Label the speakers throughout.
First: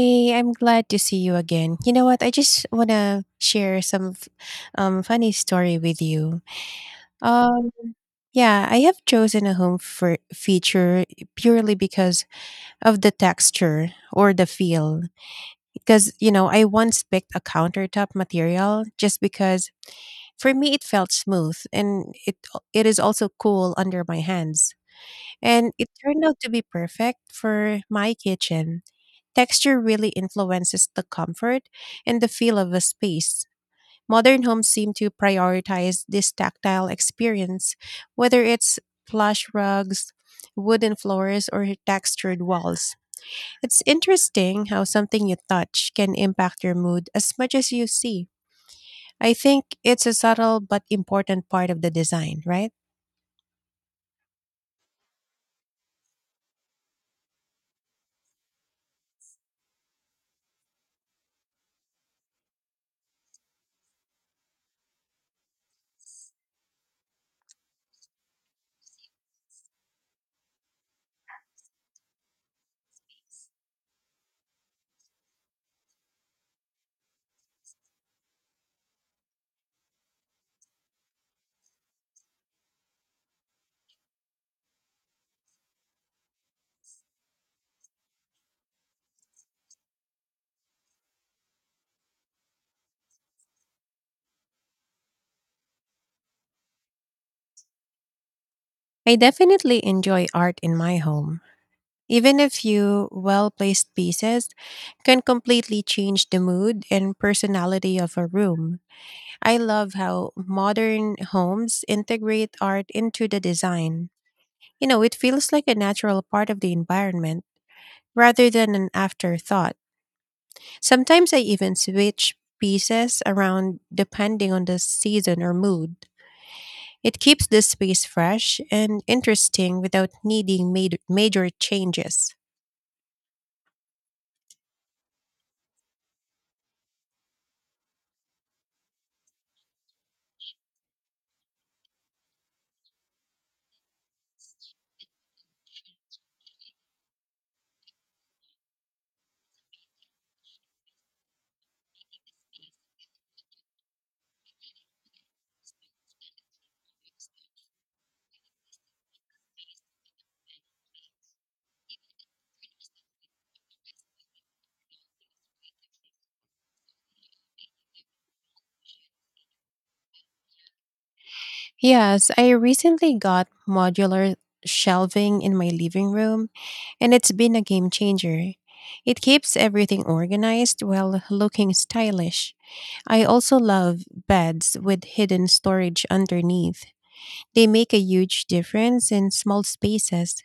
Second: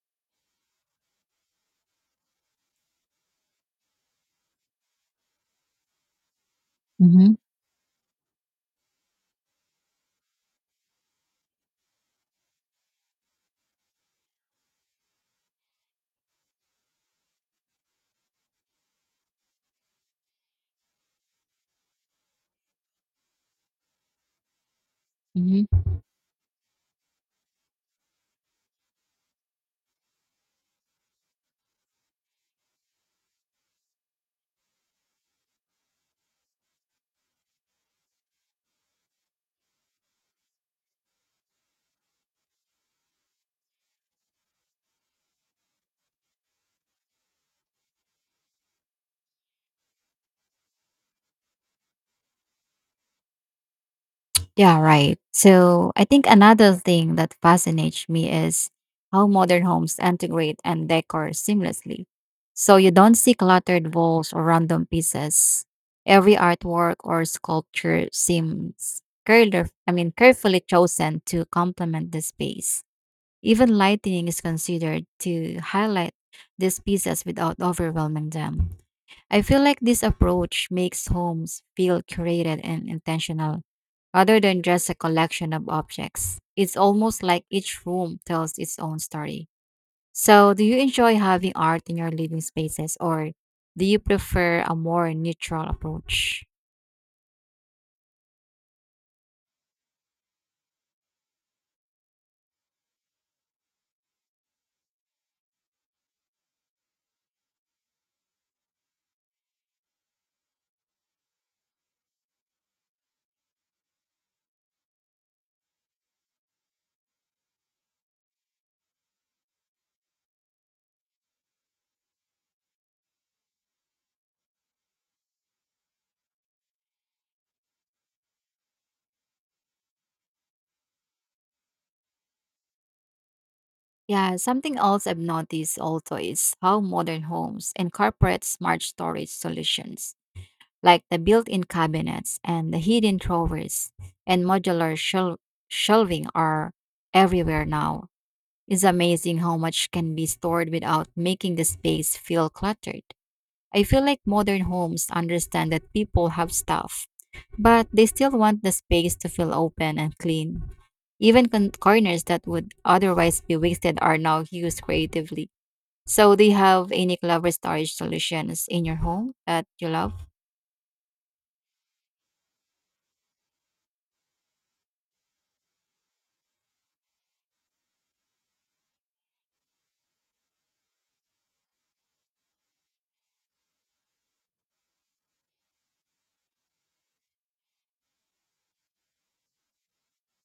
Speaker 1: Hey, I'm glad to see you again. You know what? I just want to share some funny story with you.
Speaker 2: hmm
Speaker 1: Um, yeah, I have chosen a home for feature purely because of the texture or the feel. Because, you know, I once picked a countertop material just because for me it felt smooth and it is also cool under my hands. And
Speaker 2: hmm
Speaker 1: it turned out to be perfect for my kitchen. Texture really influences the comfort and the feel of a space. Modern homes seem to prioritize this tactile experience, whether it's plush rugs, wooden floors, or textured walls. It's interesting how something you touch can impact your mood as much as you see. I think it's a subtle but important part of the design, right?
Speaker 2: Yeah, right. So I think another thing that fascinates me is how modern homes integrate and decor seamlessly. So you don't see cluttered walls or random pieces. Every artwork or sculpture seems carefully chosen to complement the space. Even lighting is considered to highlight these pieces without overwhelming them. I feel like this approach makes homes feel curated and intentional rather than just a collection of objects. It's almost like each room tells its own story. So, do you enjoy having art in your living spaces or do you prefer a more neutral approach?
Speaker 1: I definitely enjoy art in my home. Even a few well placed pieces can completely change the mood and personality of a room. I love how modern homes integrate art into the design. You know, it feels like a natural part of the environment rather than an afterthought. Sometimes I even switch pieces around depending on the season or mood. It keeps the space fresh and interesting without needing made major changes.
Speaker 2: Yeah, something else I've noticed also is how modern homes incorporate smart storage solutions like the built in cabinets and the hidden drawers and modular shelving are everywhere now. It's amazing how much can be stored without making the space feel cluttered. I feel like modern homes understand that people have stuff, but they still want the space to feel open and clean. Even corners that would otherwise be wasted are now used creatively. So, do you have any clever storage solutions in your home that you love?
Speaker 1: Yes, I recently got modular shelving in my living room, and it's been a game changer. It keeps everything organized while looking stylish. I also love beds with hidden storage underneath. They make a huge difference in small spaces.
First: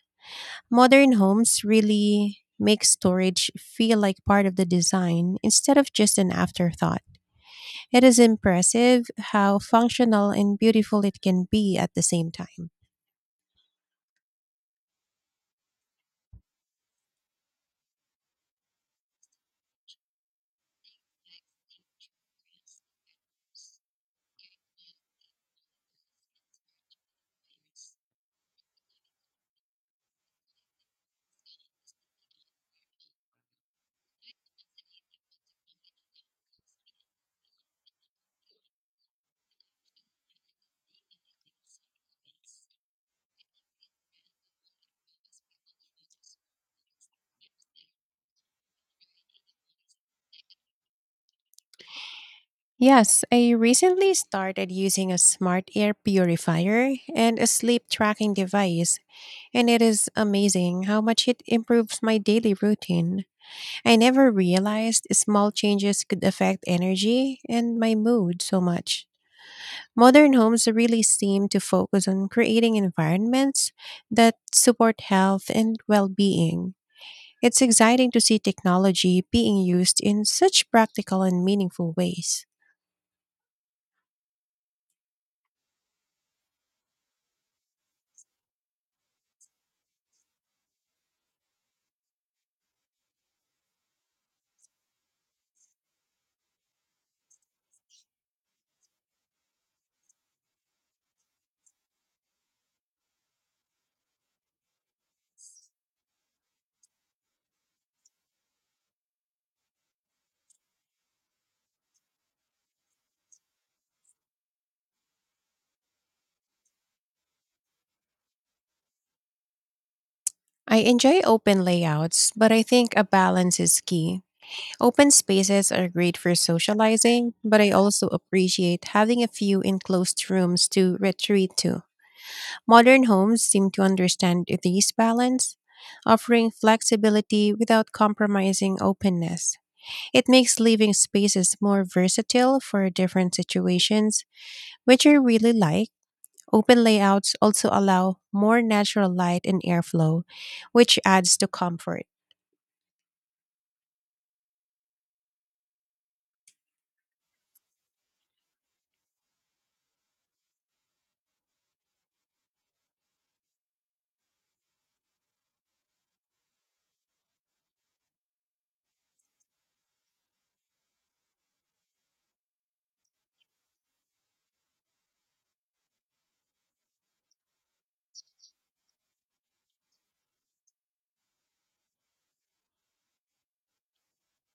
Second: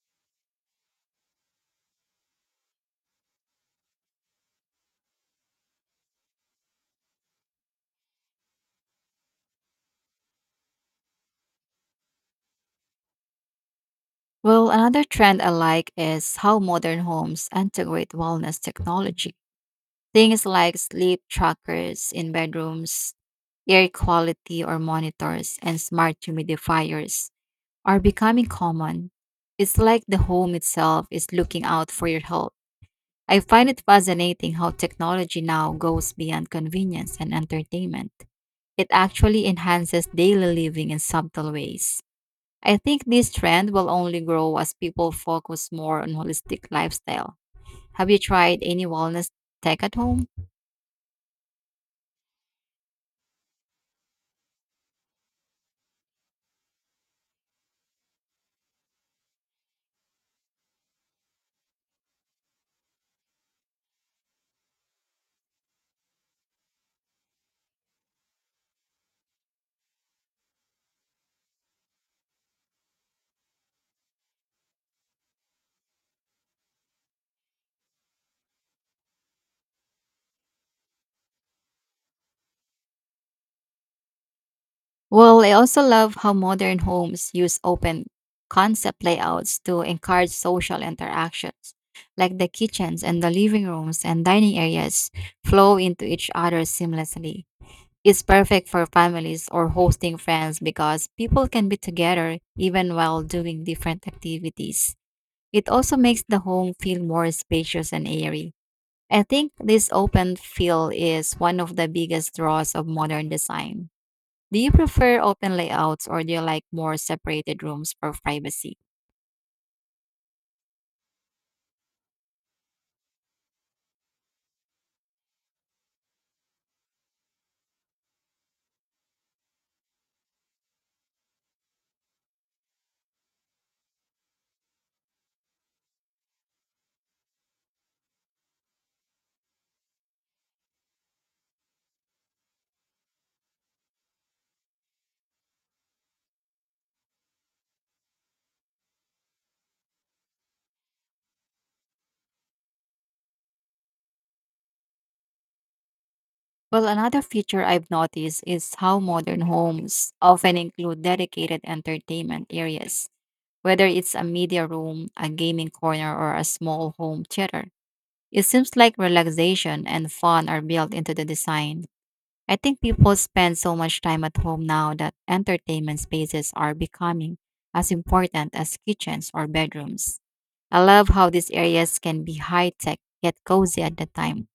Speaker 1: Modern homes really make storage feel like part of the design instead of just an afterthought. It is impressive how functional and beautiful it can be at the same time.
Speaker 2: Well, another trend I like is how modern homes integrate wellness technology. Things like sleep trackers in bedrooms, air quality or monitors, and smart humidifiers are becoming common. It's like the home itself is looking out for your health. I find it fascinating how technology now goes beyond convenience and entertainment. It actually enhances daily living in subtle ways. I think this trend will only grow as people focus more on holistic lifestyle. Have you tried any wellness tech at home?
Speaker 1: Yes, I recently started using a smart air purifier and a sleep tracking device, and it is amazing how much it improves my daily routine. I never realized small changes could affect energy and my mood so much. Modern homes really seem to focus on creating environments that support health and well being. It's exciting to see technology being used in such practical and meaningful ways.
Speaker 2: Well, I also love how modern homes use open concept layouts to encourage social interactions, like the kitchens and the living rooms and dining areas flow into each other seamlessly. It's perfect for families or hosting friends because people can be together even while doing different activities. It also makes the home feel more spacious and airy. I think this open feel is one of the biggest draws of modern design. Do you prefer open layouts or do you like more separated rooms for privacy?
Speaker 1: I enjoy open layouts, but I think a balance is key. Open spaces are great for socializing, but I also appreciate having a few enclosed rooms to retreat to. Modern homes seem to understand this balance, offering flexibility without compromising openness. It makes living spaces more versatile for different situations, which I really like. Open layouts also allow more natural light and airflow, which adds to comfort.
Speaker 2: Well, another feature I've noticed is how modern homes often include dedicated entertainment areas, whether it's a media room, a gaming corner, or a small home theater. It seems like relaxation and fun are built into the design. I think people spend so much time at home now that entertainment spaces are becoming as important as kitchens or bedrooms. I love how these areas can be high tech yet cozy at the time.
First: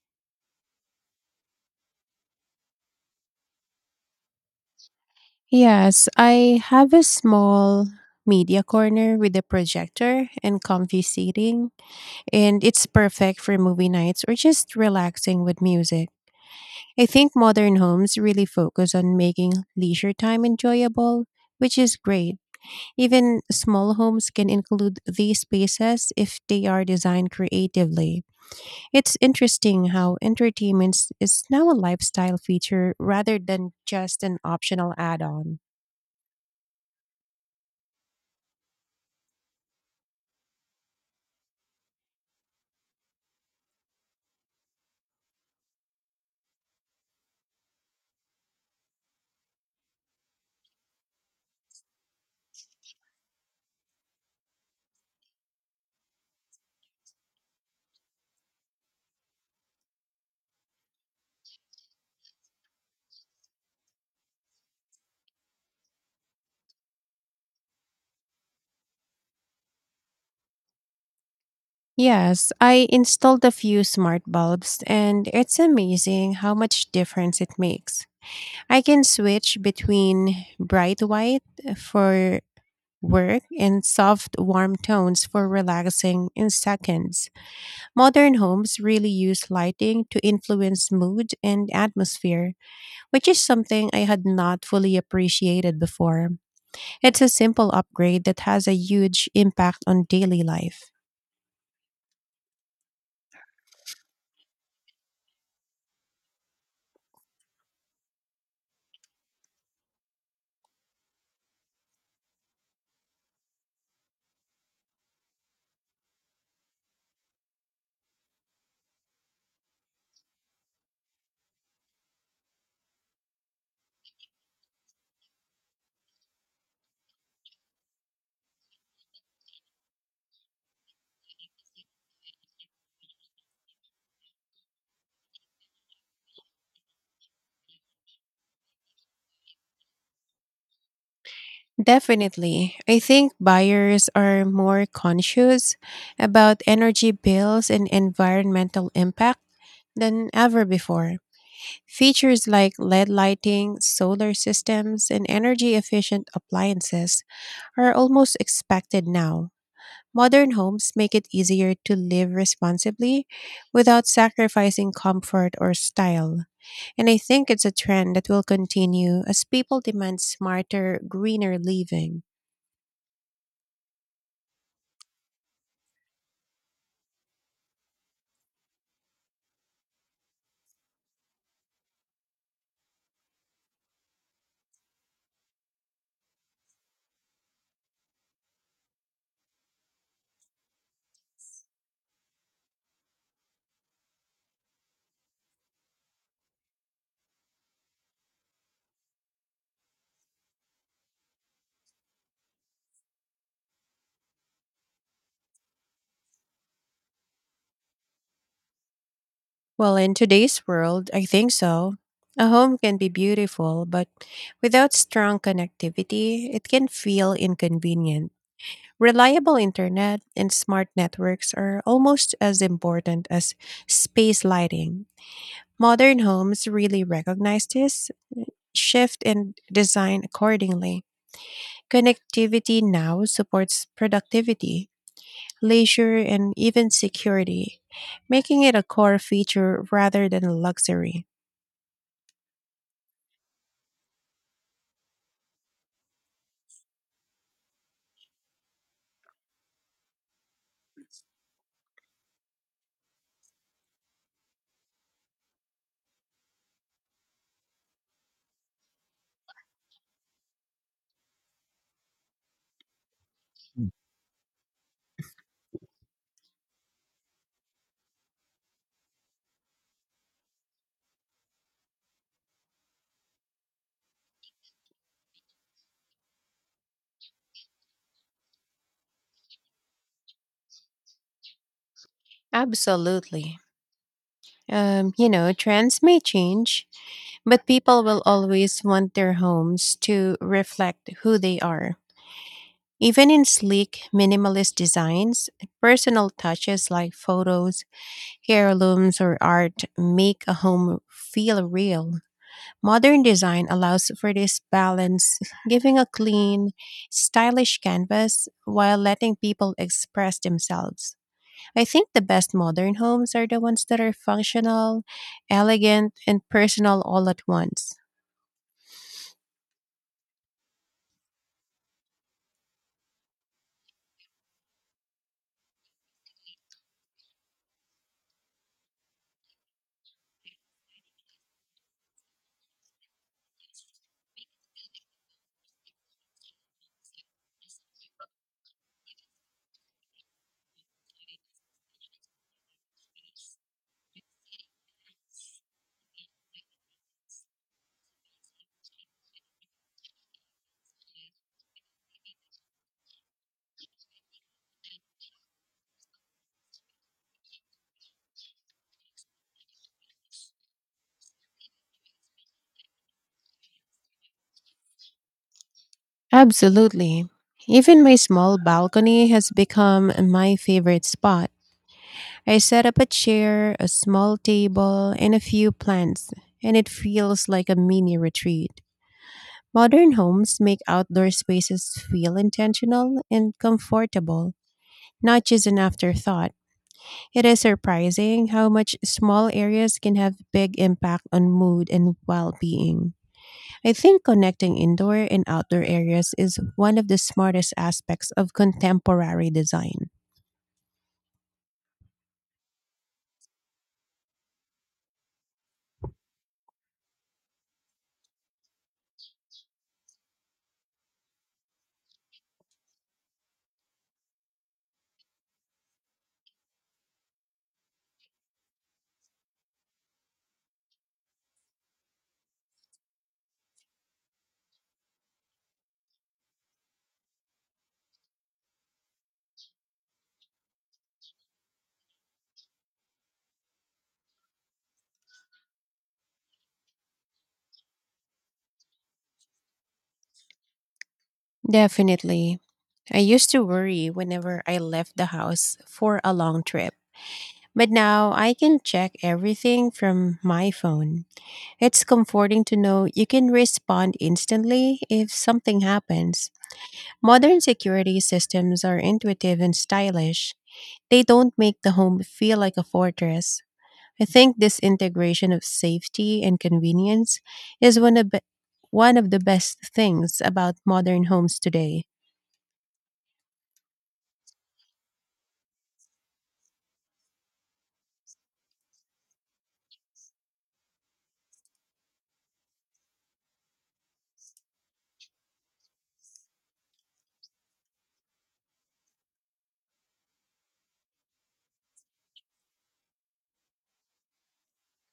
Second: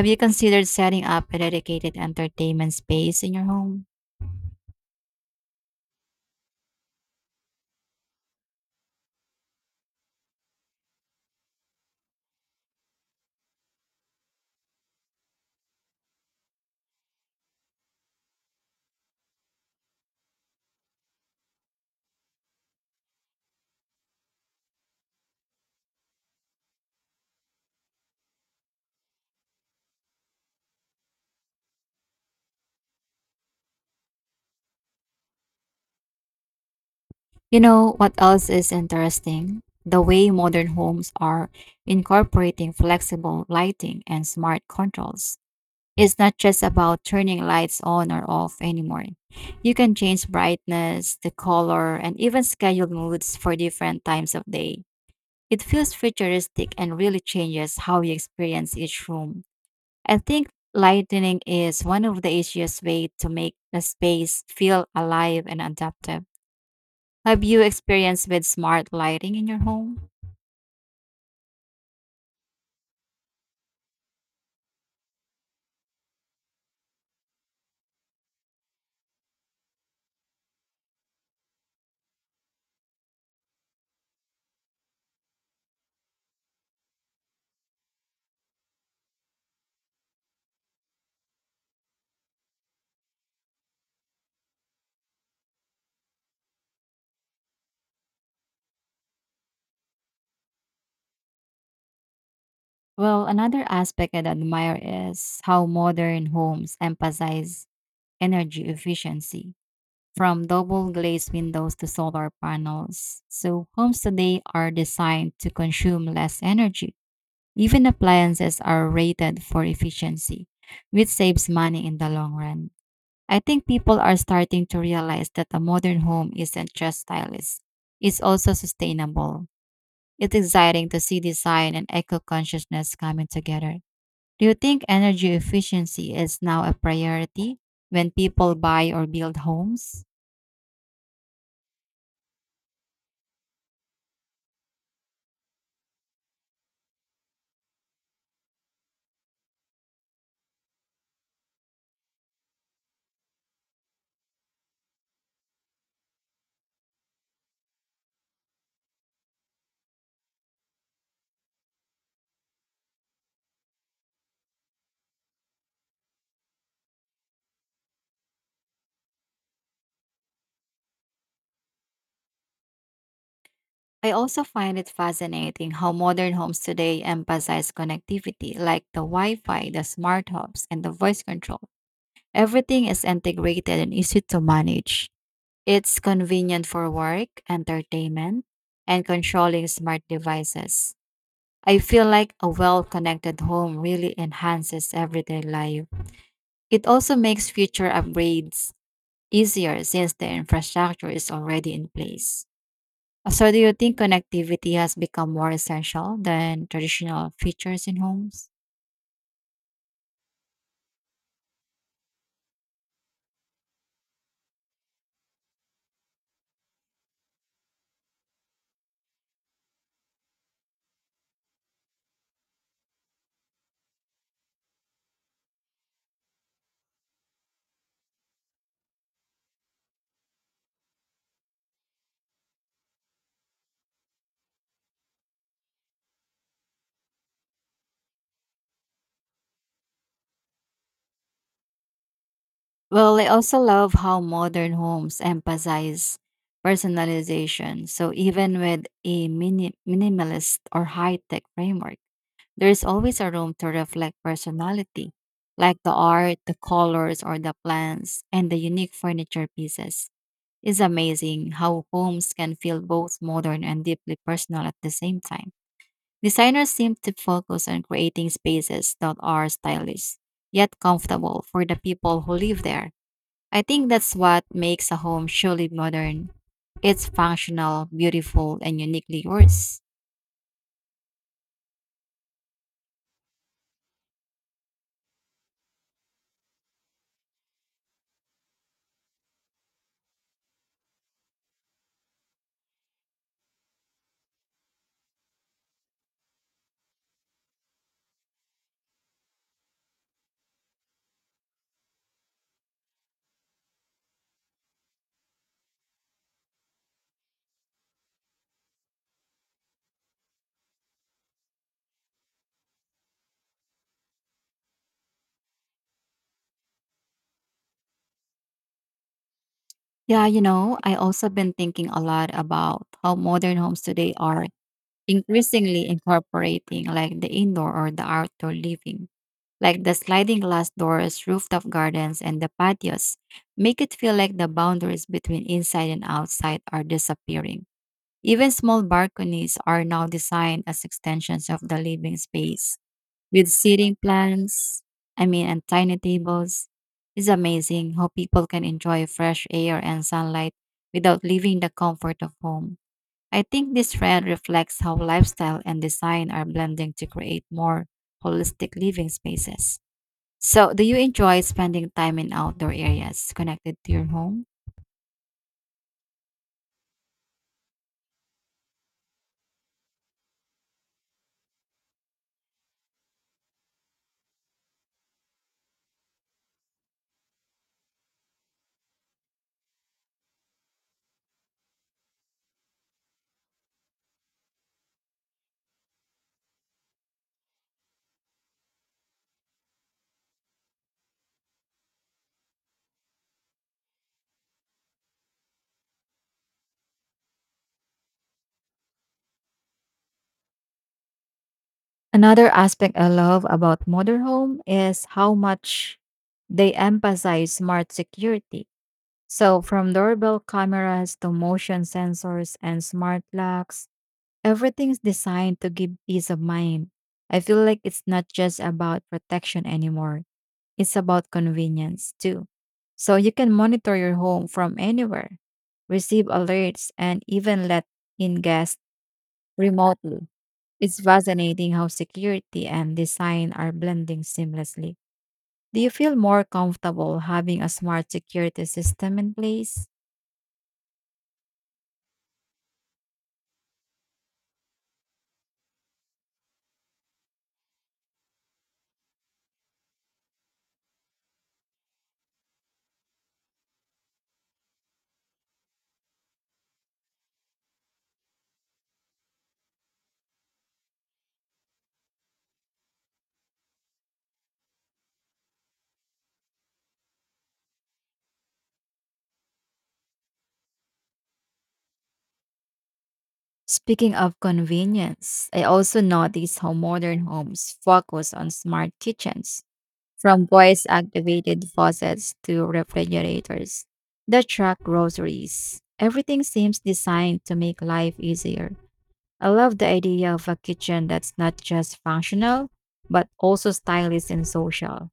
Speaker 2: Have you considered setting up a dedicated entertainment space in your home?
Speaker 1: Yes, I have a small media corner with a projector and comfy seating, and it's perfect for movie nights or just relaxing with music. I think modern homes really focus on making leisure time enjoyable, which is great. Even small homes can include these spaces if they are designed creatively. It's interesting how entertainment is now a lifestyle feature rather than just an optional add on.
Speaker 2: You know what else is interesting? The way modern homes are incorporating flexible lighting and smart controls. It's not just about turning lights on or off anymore. You can change brightness, the color, and even schedule moods for different times of day. It feels futuristic and really changes how you experience each room. I think lighting is one of the easiest ways to make a space feel alive and adaptive. Have you experienced with smart lighting in your home?
Speaker 1: Yes, I installed a few smart bulbs and it's amazing how much difference it makes. I can switch between bright white for work and soft warm tones for relaxing in seconds. Modern homes really use lighting to influence mood and atmosphere, which is something I had not fully appreciated before. It's a simple upgrade that has a huge impact on daily life.
Speaker 2: Well, another aspect I admire is how modern homes emphasize energy efficiency, from double glazed windows to solar panels. So, homes today are designed to consume less energy. Even appliances are rated for efficiency, which saves money in the long run. I think people are starting to realize that a modern home isn't just stylish, it's also sustainable. It's exciting to see design and eco consciousness coming together. Do you think energy efficiency is now a priority when people buy or build homes?
Speaker 1: Definitely. I think buyers are more conscious about energy bills and environmental impact than ever before. Features like LED lighting, solar systems, and energy efficient appliances are almost expected now. Modern homes make it easier to live responsibly without sacrificing comfort or style. And I think it's a trend that will continue as people demand smarter, greener living.
Speaker 2: I also find it fascinating how modern homes today emphasize connectivity, like the Wi Fi, the smart hubs, and the voice control. Everything is integrated and easy to manage. It's convenient for work, entertainment, and controlling smart devices. I feel like a well connected home really enhances everyday life. It also makes future upgrades easier since the infrastructure is already in place. So, do you think connectivity has become more essential than traditional features in homes?
Speaker 1: Well, in today's world, I think so. A home can be beautiful, but without strong connectivity, it can feel inconvenient. Reliable internet and smart networks are almost as important as space lighting. Modern homes really recognize this shift and design accordingly. Connectivity now supports productivity, leisure, and even security, making it a core feature rather than a luxury.
Speaker 2: Well, I also love how modern homes emphasize personalization. So, even with a minimalist or high tech framework, there's always a room to reflect personality, like the art, the colors, or the plants, and the unique furniture pieces. It's amazing how homes can feel both modern and deeply personal at the same time. Designers seem to focus on creating spaces that are stylish, yet comfortable for the people who live there. I think that's what makes a home truly modern. It's functional, beautiful, and uniquely yours.
Speaker 1: Absolutely. You know, trends may change, but people will always want their homes to reflect who they are. Even in sleek, minimalist designs, personal touches like photos, heirlooms, or art make a home feel real. Modern design allows for this balance, giving a clean, stylish canvas while letting people express themselves. I think the best modern homes are the ones that are functional, elegant, and personal all at once.
Speaker 2: Yeah, you know, I also been thinking a lot about how modern homes today are increasingly incorporating like the indoor or the outdoor living, like the sliding glass doors, rooftop gardens, and the patios, make it feel like the boundaries between inside and outside are disappearing. Even small balconies are now designed as extensions of the living space with seating plans, I mean, and tiny tables. It's amazing how people can enjoy fresh air and sunlight without leaving the comfort of home. I think this trend reflects how lifestyle and design are blending to create more holistic living spaces. So, do you enjoy spending time in outdoor areas connected to your home?
Speaker 1: Absolutely. Even my small balcony has become my favorite spot. I set up a chair, a small table, and a few plants, and it feels like a mini retreat. Modern homes make outdoor spaces feel intentional and comfortable, not just an afterthought. It is surprising how much small areas can have big impact on mood and well-being. I think connecting indoor and outdoor areas is one of the smartest aspects of contemporary design.
Speaker 2: Another aspect I love about motorhome is how much they emphasize smart security. So from doorbell cameras to motion sensors and smart locks, everything's designed to give peace of mind. I feel like it's not just about protection anymore. It's about convenience too. So you can monitor your home from anywhere, receive alerts, and even let in guests remotely. It's fascinating how security and design are blending seamlessly. Do you feel more comfortable having a smart security system in place?
Speaker 1: Definitely. I used to worry whenever I left the house for a long trip, but now I can check everything from my phone. It's comforting to know you can respond instantly if something happens. Modern security systems are intuitive and stylish. They don't make the home feel like a fortress. I think this integration of safety and convenience is one of the best things about modern homes today.
Speaker 2: Speaking of convenience, I also notice how modern homes focus on smart kitchens. From voice activated faucets to refrigerators that track groceries, everything seems designed to make life easier. I love the idea of a kitchen that's not just functional, but also stylish and social.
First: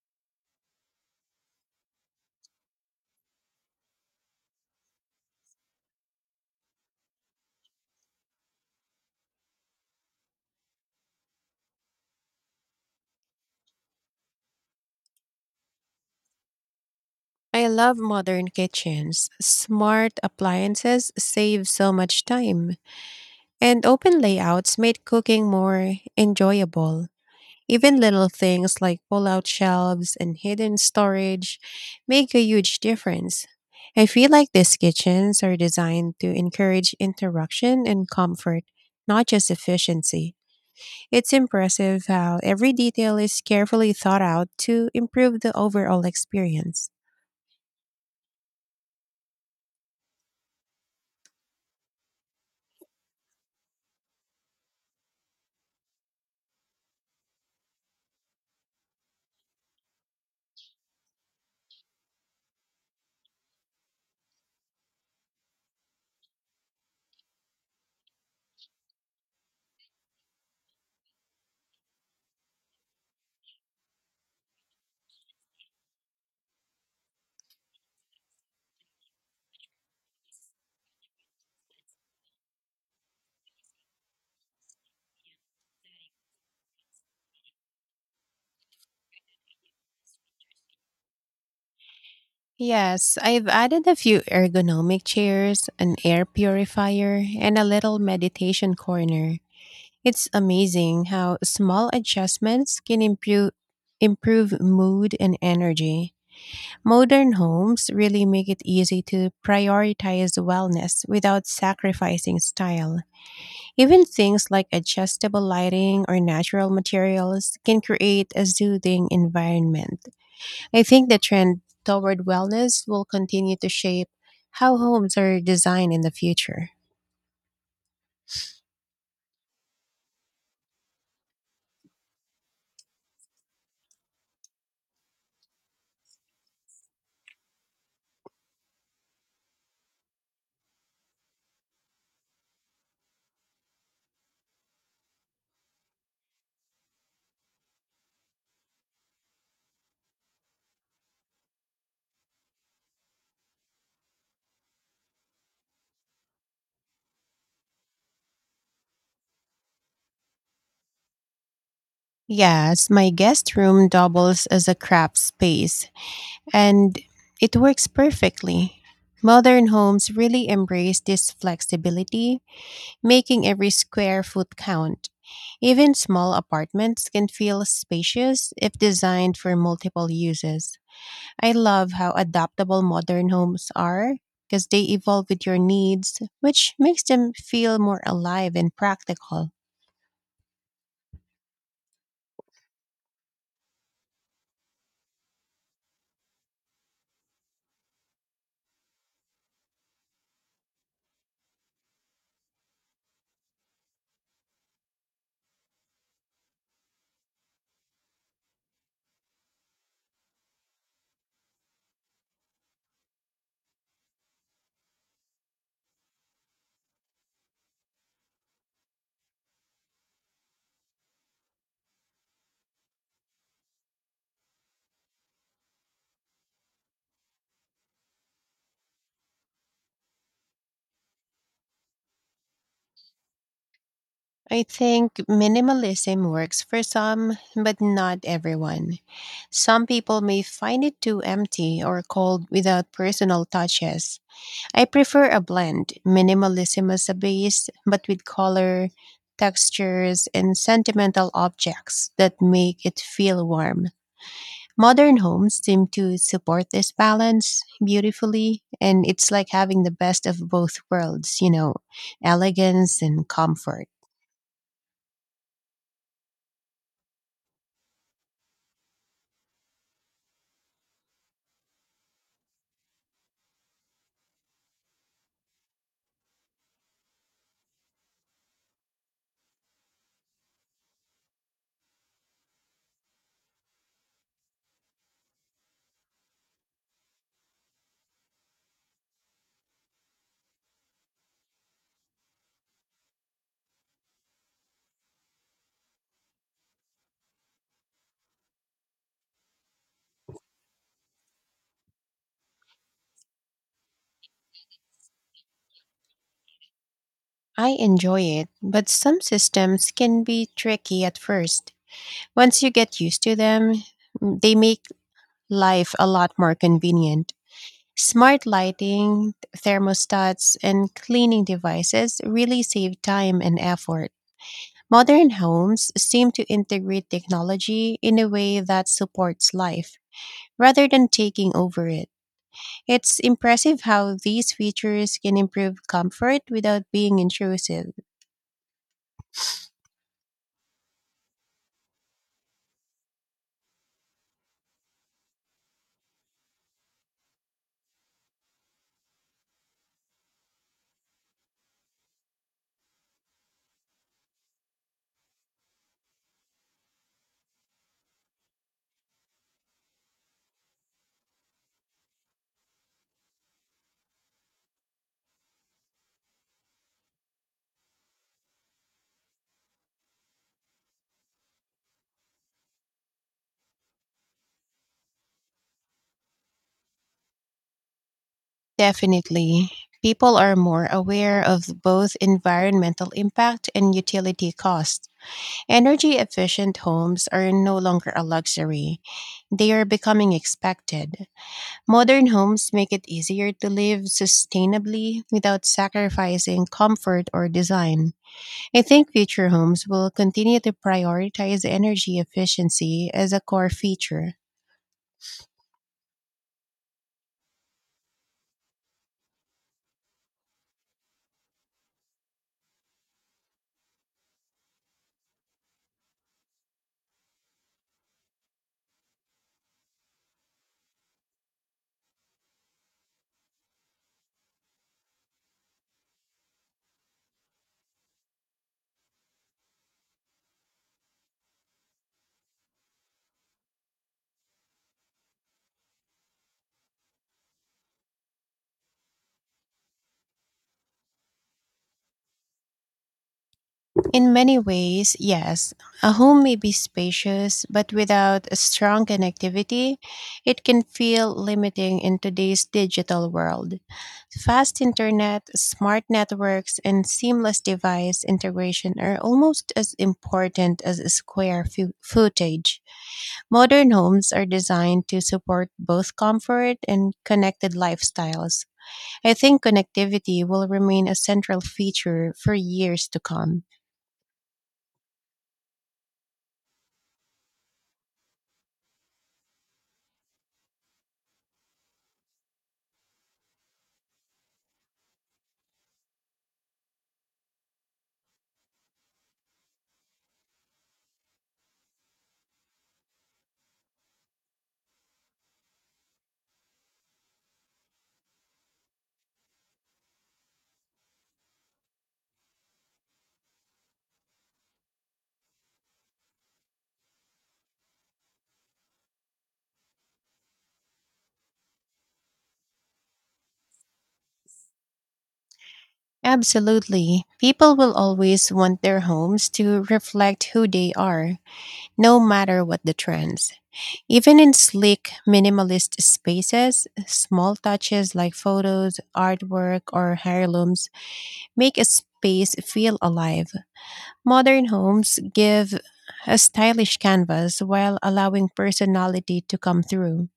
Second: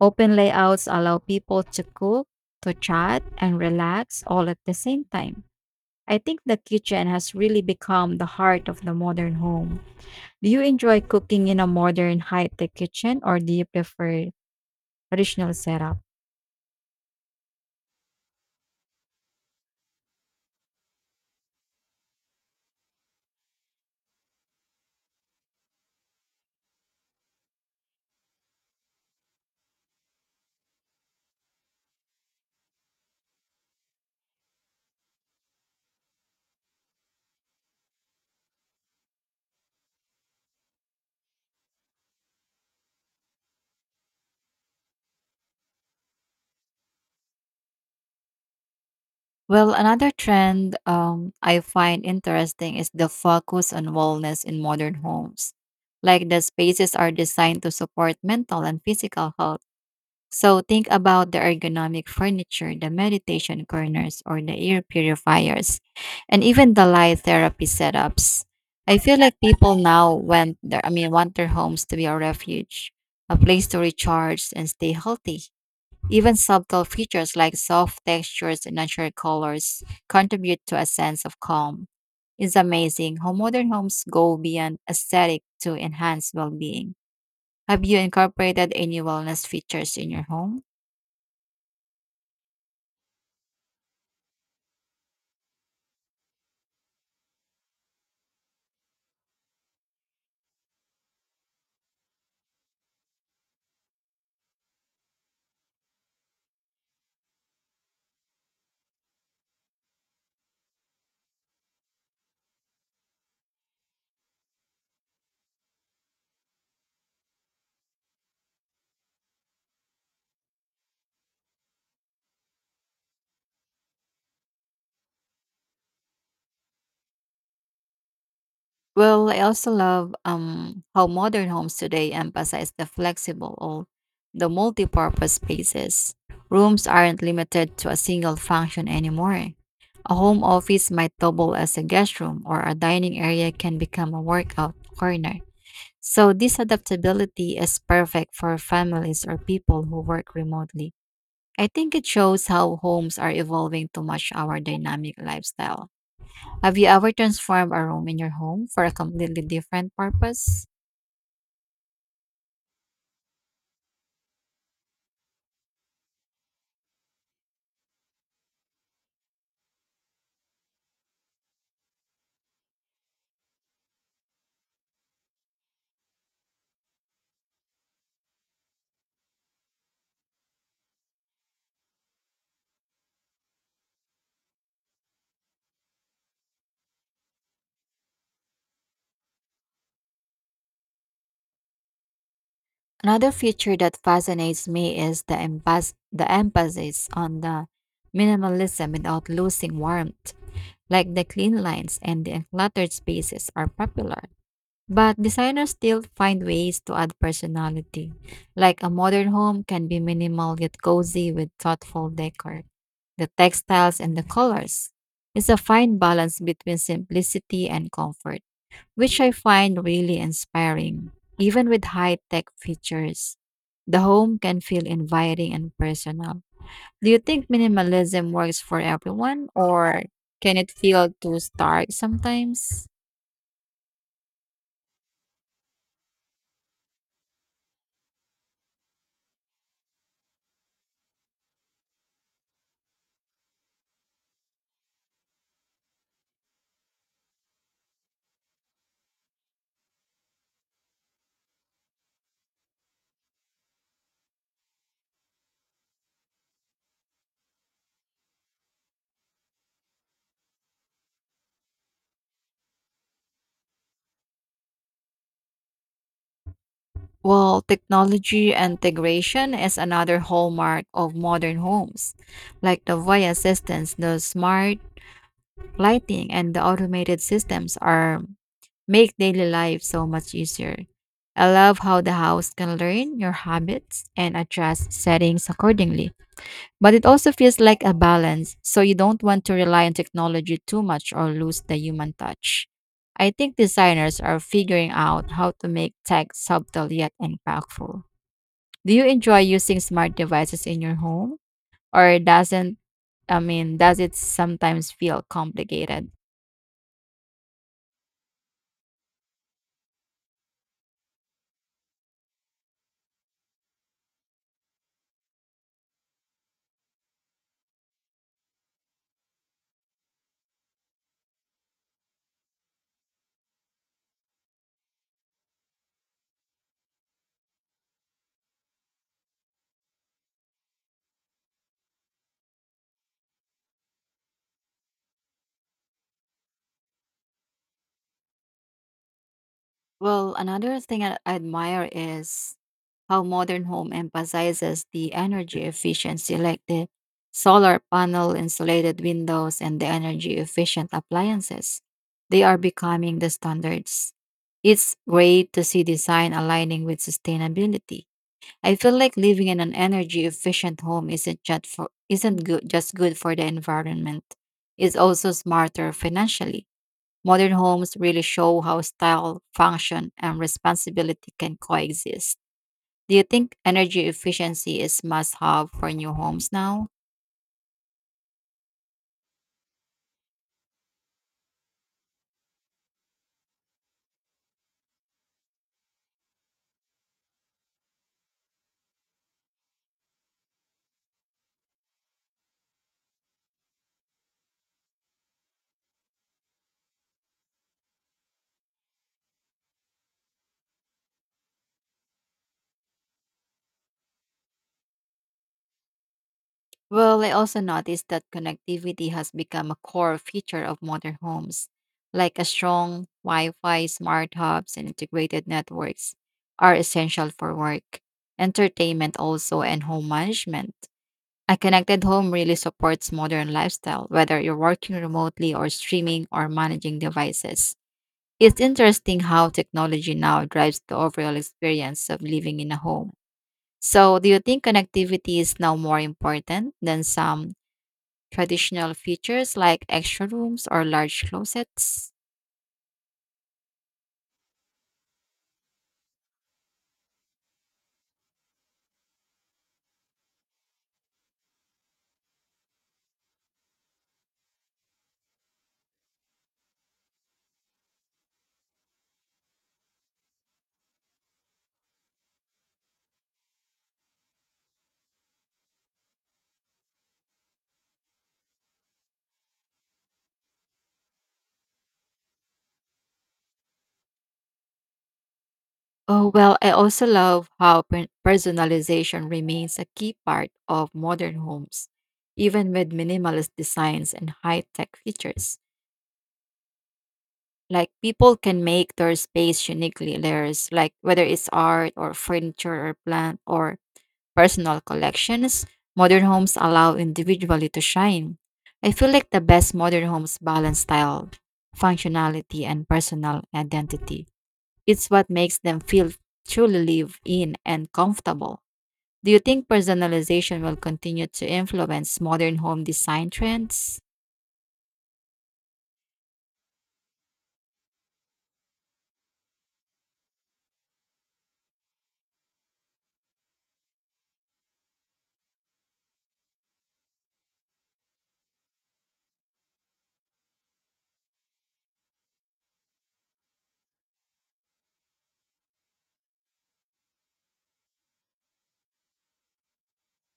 Speaker 2: Open layouts allow people to cook, to chat, and relax all at the same time. I think the kitchen has really become the heart of the modern home. Do you enjoy cooking in a modern high tech kitchen or do you prefer traditional setup?
Speaker 1: I love modern kitchens. Smart appliances save so much time, and open layouts make cooking more enjoyable. Even little things like pull out shelves and hidden storage make a huge difference. I feel like these kitchens are designed to encourage interaction and comfort, not just efficiency. It's impressive how every detail is carefully thought out to improve the overall experience.
Speaker 2: Well, another trend I find interesting is the focus on wellness in modern homes. Like the spaces are designed to support mental and physical health. So think about the ergonomic furniture, the meditation corners, or the air purifiers, and even the light therapy setups. I feel like people now want their homes to be a refuge, a place to recharge and stay healthy. Even subtle features like soft textures and natural colors contribute to a sense of calm. It's amazing how modern homes go beyond aesthetic to enhance well being. Have you incorporated any wellness features in your home?
Speaker 1: Yes, I've added a few ergonomic chairs, an air purifier, and a little meditation corner. It's amazing how small adjustments can improve mood and energy. Modern homes really make it easy to prioritize wellness without sacrificing style. Even things like adjustable lighting or natural materials can create a soothing environment. I think the trend toward wellness will continue to shape how homes are designed in the future.
Speaker 2: Well, I also love how modern homes today emphasize the flexible or the multi-purpose spaces. Rooms aren't limited to a single function anymore. A home office might double as a guest room, or a dining area can become a workout corner. So, this adaptability is perfect for families or people who work remotely. I think it shows how homes are evolving to match our dynamic lifestyle. Have you ever transformed a room in your home for a completely different purpose?
Speaker 1: Yes, my guest room doubles as a craft space, and it works perfectly. Modern homes really embrace this flexibility making every square foot count. Even small apartments can feel spacious if designed for multiple uses. I love how adaptable modern homes are because they evolve with your needs, which makes them feel more alive and practical.
Speaker 2: Another feature that fascinates me is the emphasis on the minimalism without losing warmth, like the clean lines and the uncluttered spaces are popular, but designers still find ways to add personality. Like a modern home can be minimal yet cozy with thoughtful decor, the textiles and the colors. It's a fine balance between simplicity and comfort, which I find really inspiring, even with high tech features. The home can feel inviting and personal. Do you think minimalism works for everyone, or can it feel too stark sometimes?
Speaker 1: I think minimalism works for some, but not everyone. Some people may find it too empty or cold without personal touches. I prefer a blend. Minimalism as a base, but with color, textures, and sentimental objects that make it feel warm. Modern homes seem to support this balance beautifully, and it's like having the best of both worlds, you know, elegance and comfort.
Speaker 2: Well, technology integration is another hallmark of modern homes. Like the Voya assistants, the smart lighting and the automated systems are make daily life so much easier. I love how the house can learn your habits and adjust settings accordingly. But it also feels like a balance, so you don't want to rely on technology too much or lose the human touch. I think designers are figuring out how to make tech subtle yet impactful. Do you enjoy using smart devices in your home or doesn't I mean, does it sometimes feel complicated?
Speaker 1: I enjoy it, but some systems can be tricky at first. Once you get used to them, they make life a lot more convenient. Smart lighting, thermostats, and cleaning devices really save time and effort. Modern homes seem to integrate technology in a way that supports life rather than taking over it. It's impressive how these features can improve comfort without being intrusive.
Speaker 2: Well, another thing I admire is how modern home emphasizes the energy efficiency, like the solar panel, insulated windows, and the energy efficient appliances. They are becoming the standards. It's great to see design aligning with sustainability. I feel like living in an energy efficient home isn't good just good for the environment. It's also smarter financially. Modern homes really show how style, function, and responsibility can coexist. Do you think energy efficiency is must have for new homes now?
Speaker 1: Definitely. People are more aware of both environmental impact and utility costs. Energy efficient homes are no longer a luxury, they are becoming expected. Modern homes make it easier to live sustainably without sacrificing comfort or design. I think future homes will continue to prioritize energy efficiency as a core feature.
Speaker 2: Well, I also noticed that connectivity has become a core feature of modern homes, like a strong Wi Fi, smart hubs, and integrated networks are essential for work, entertainment, also, and home management. A connected home really supports modern lifestyle, whether you're working remotely or streaming or managing devices. It's interesting how technology now drives the overall experience of living in a home. So, do you think connectivity is now more important than some traditional features like extra rooms or large closets?
Speaker 1: In many ways, yes. A home may be spacious, but without a strong connectivity, it can feel limiting in today's digital world. Fast internet, smart networks, and seamless device integration are almost as important as square footage. Modern homes are designed to support both comfort and connected lifestyles. I think connectivity will remain a central feature for years to come.
Speaker 2: Oh, well, I also love how personalization remains a key part of modern homes, even with minimalist designs and high tech features. Like, people can make their space uniquely theirs, like whether it's art or furniture or plant or personal collections, modern homes allow individually to shine. I feel like the best modern homes balance style, functionality, and personal identity. It's what makes them feel truly live in and comfortable. Do you think personalization will continue to influence modern home design trends?
Speaker 1: Absolutely. People will always want their homes to reflect who they are, no matter what the trends. Even in sleek, minimalist spaces, small touches like photos, artwork, or heirlooms make a space feel alive. Modern homes give a stylish canvas while allowing personality to come through.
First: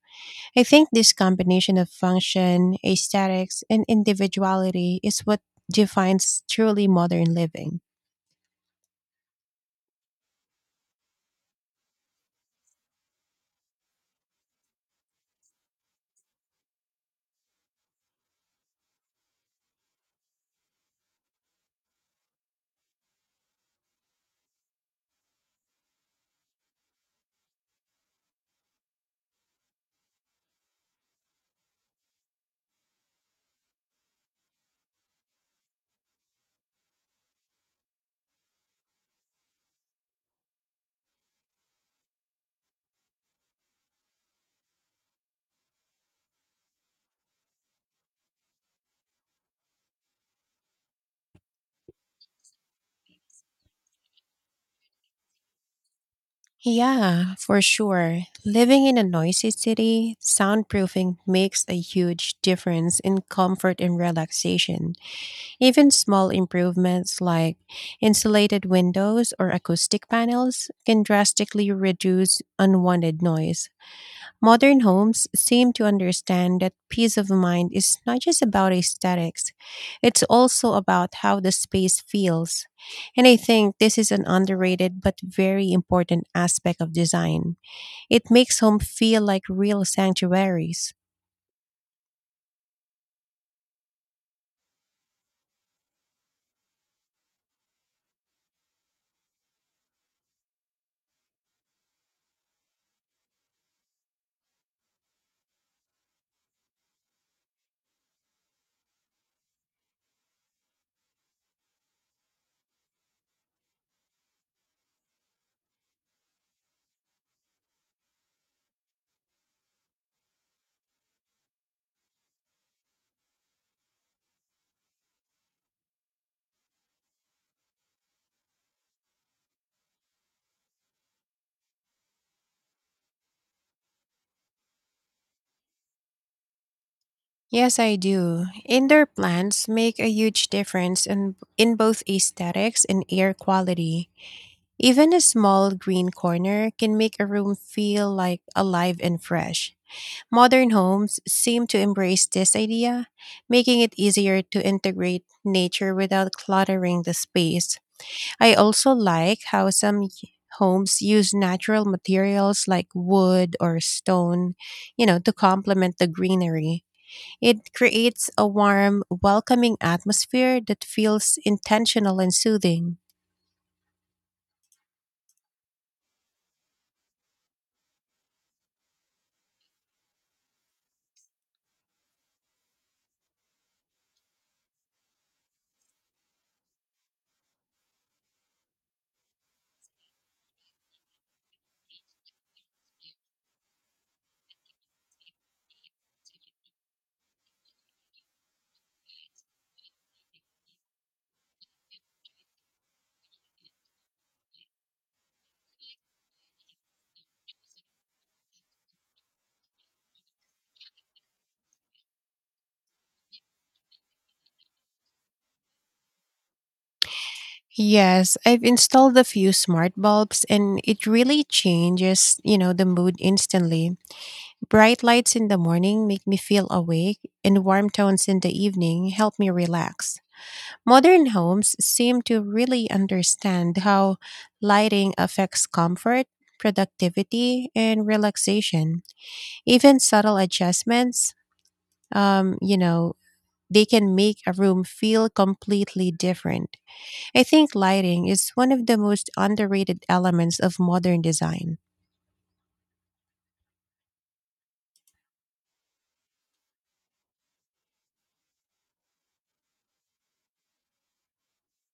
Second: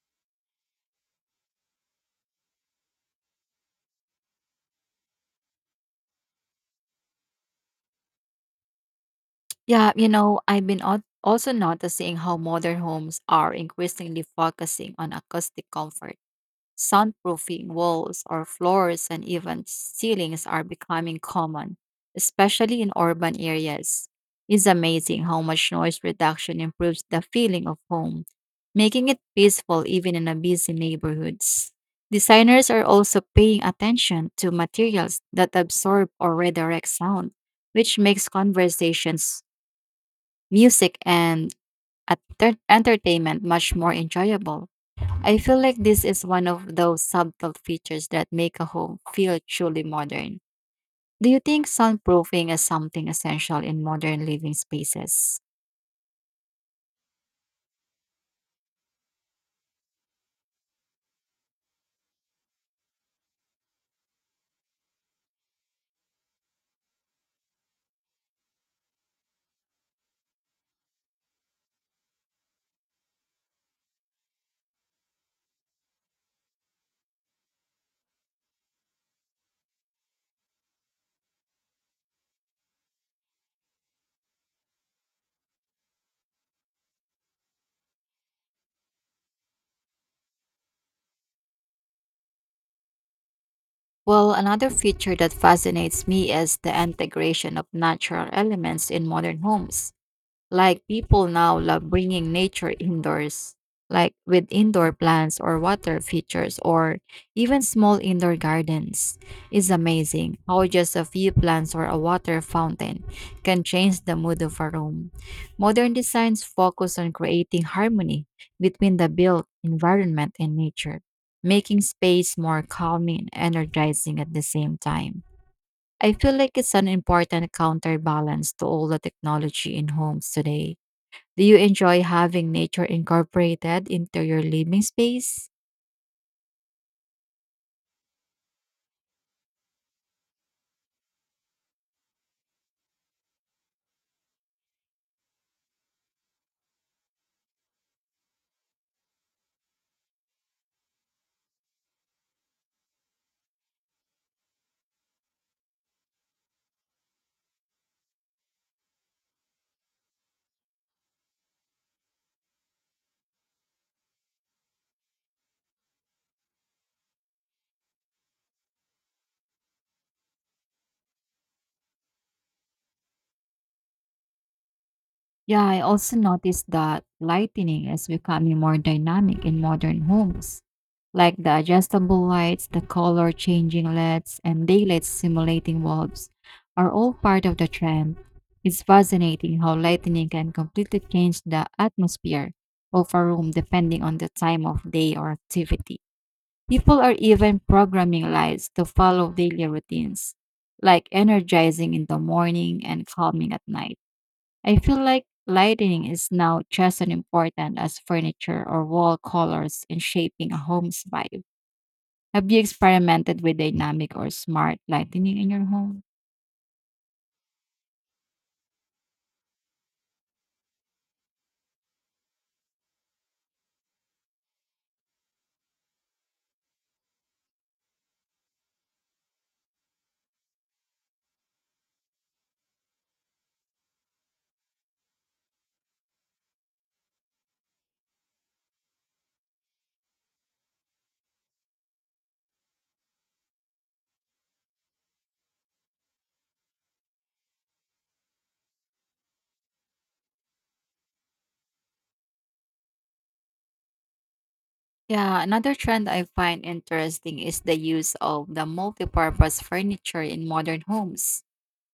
Speaker 1: I think this combination of function, aesthetics, and individuality is what defines truly modern living.
Speaker 2: Yeah, you know, I've been also noticing how modern homes are increasingly focusing on acoustic comfort. Soundproofing walls or floors and even ceilings are becoming common, especially in urban areas. It's amazing how much noise reduction improves the feeling of home, making it peaceful even in a busy neighborhoods. Designers are also paying attention to materials that absorb or redirect sound, which makes conversations, music, and entertainment much more enjoyable. I feel like this is one of those subtle features that make a home feel truly modern. Do you think soundproofing is something essential in modern living spaces?
Speaker 1: Yeah, for sure. Living in a noisy city, soundproofing makes a huge difference in comfort and relaxation. Even small improvements like insulated windows or acoustic panels can drastically reduce unwanted noise. Modern homes seem to understand that peace of mind is not just about aesthetics, it's also about how the space feels. And I think this is an underrated but very important aspect of design. It makes home feel like real sanctuaries.
Speaker 2: Well, another feature that fascinates me is the integration of natural elements in modern homes. Like people now love bringing nature indoors, like with indoor plants or water features or even small indoor gardens. It's amazing how just a few plants or a water fountain can change the mood of a room. Modern designs focus on creating harmony between the built environment and nature, making space more calming and energizing at the same time. I feel like it's an important counterbalance to all the technology in homes today. Do you enjoy having nature incorporated into your living space?
Speaker 1: Yes, I do. Indoor plants make a huge difference in both aesthetics and air quality. Even a small green corner can make a room feel like alive and fresh. Modern homes seem to embrace this idea, making it easier to integrate nature without cluttering the space. I also like how some homes use natural materials like wood or stone, you know, to complement the greenery. It creates a warm, welcoming atmosphere that feels intentional and soothing.
Speaker 2: Yeah, I also noticed that lighting is becoming more dynamic in modern homes, like the adjustable lights, the color changing LEDs, and daylight simulating bulbs are all part of the trend. It's fascinating how lighting can completely change the atmosphere of a room depending on the time of day or activity. People are even programming lights to follow daily routines, like energizing in the morning and calming at night. I feel like lighting is now just as important as furniture or wall colors in shaping a home's vibe. Have you experimented with dynamic or smart lighting in your home?
Speaker 1: Yes, I've installed a few smart bulbs and it really changes, you know, the mood instantly. Bright lights in the morning make me feel awake, and warm tones in the evening help me relax. Modern homes seem to really understand how lighting affects comfort, productivity, and relaxation. Even subtle adjustments, you know, they can make a room feel completely different. I think lighting is one of the most underrated elements of modern design.
Speaker 2: Yeah, another trend I find interesting is the use of the multi-purpose furniture in modern homes,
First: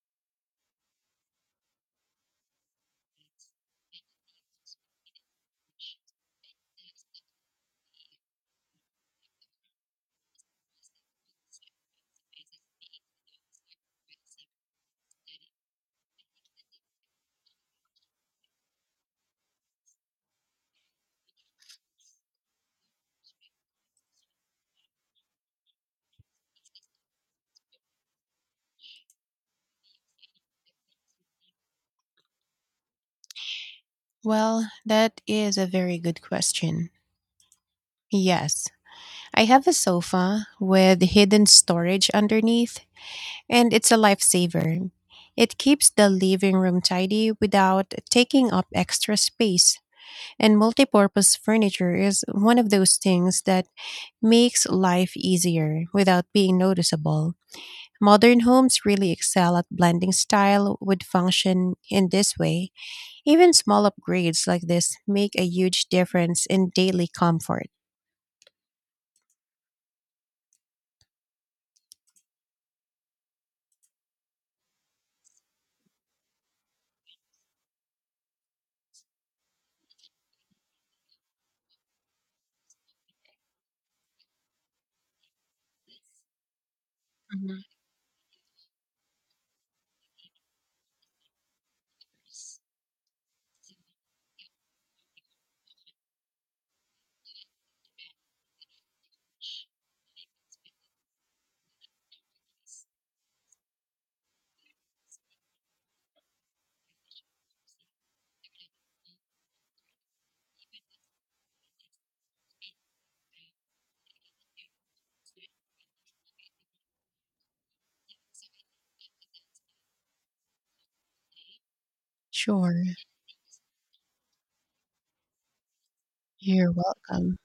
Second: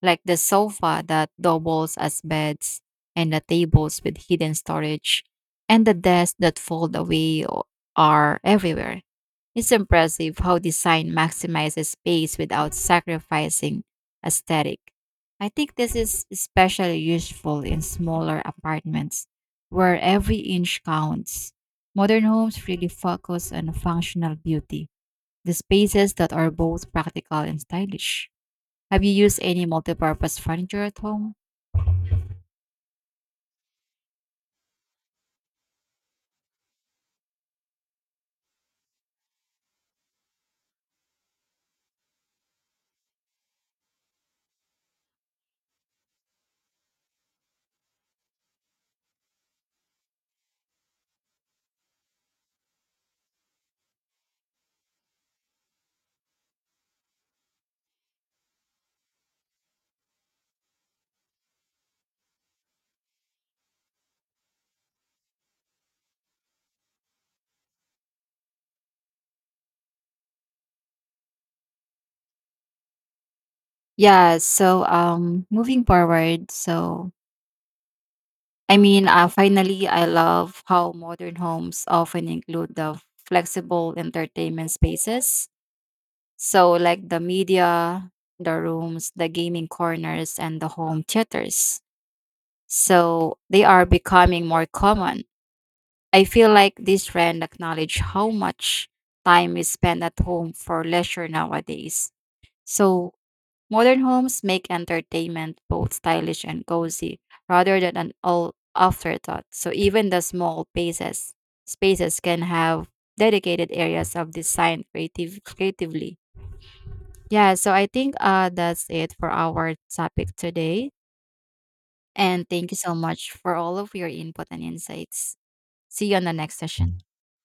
Speaker 2: like the sofa that doubles as beds and the tables with hidden storage and the desks that fold away are everywhere. It's impressive how design maximizes space without sacrificing aesthetic. I think this is especially useful in smaller apartments where every inch counts. Modern homes really focus on functional beauty, the spaces that are both practical and stylish. Have you used any multi-purpose furniture at home?
Speaker 1: Well, that is a very good question. Yes. I have a sofa with hidden storage underneath, and it's a lifesaver. It keeps the living room tidy without taking up extra space, and multipurpose furniture is one of those things that makes life easier without being noticeable. Modern homes really excel at blending style with function in this way. Even small upgrades like this make a huge difference in daily comfort.
Speaker 2: Yeah, so moving forward, so I mean, finally I love how modern homes often include the flexible entertainment spaces. So like the
Speaker 1: Mhm.
Speaker 2: media, the rooms, the gaming corners and the home theaters. So they are becoming more common. I feel like this trend acknowledge how much time is spent at home for leisure nowadays. So modern homes make entertainment both stylish and cozy rather than an all afterthought. So even the small spaces can have dedicated areas of design creatively. Yeah, so I think that's it for our topic today. And thank
Speaker 1: Sure,
Speaker 2: you so much for all of your input and insights. See you on the next
Speaker 1: you're
Speaker 2: session.
Speaker 1: welcome.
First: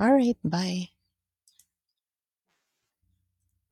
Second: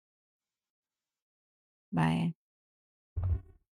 Speaker 1: All right, bye.
Speaker 2: Bye.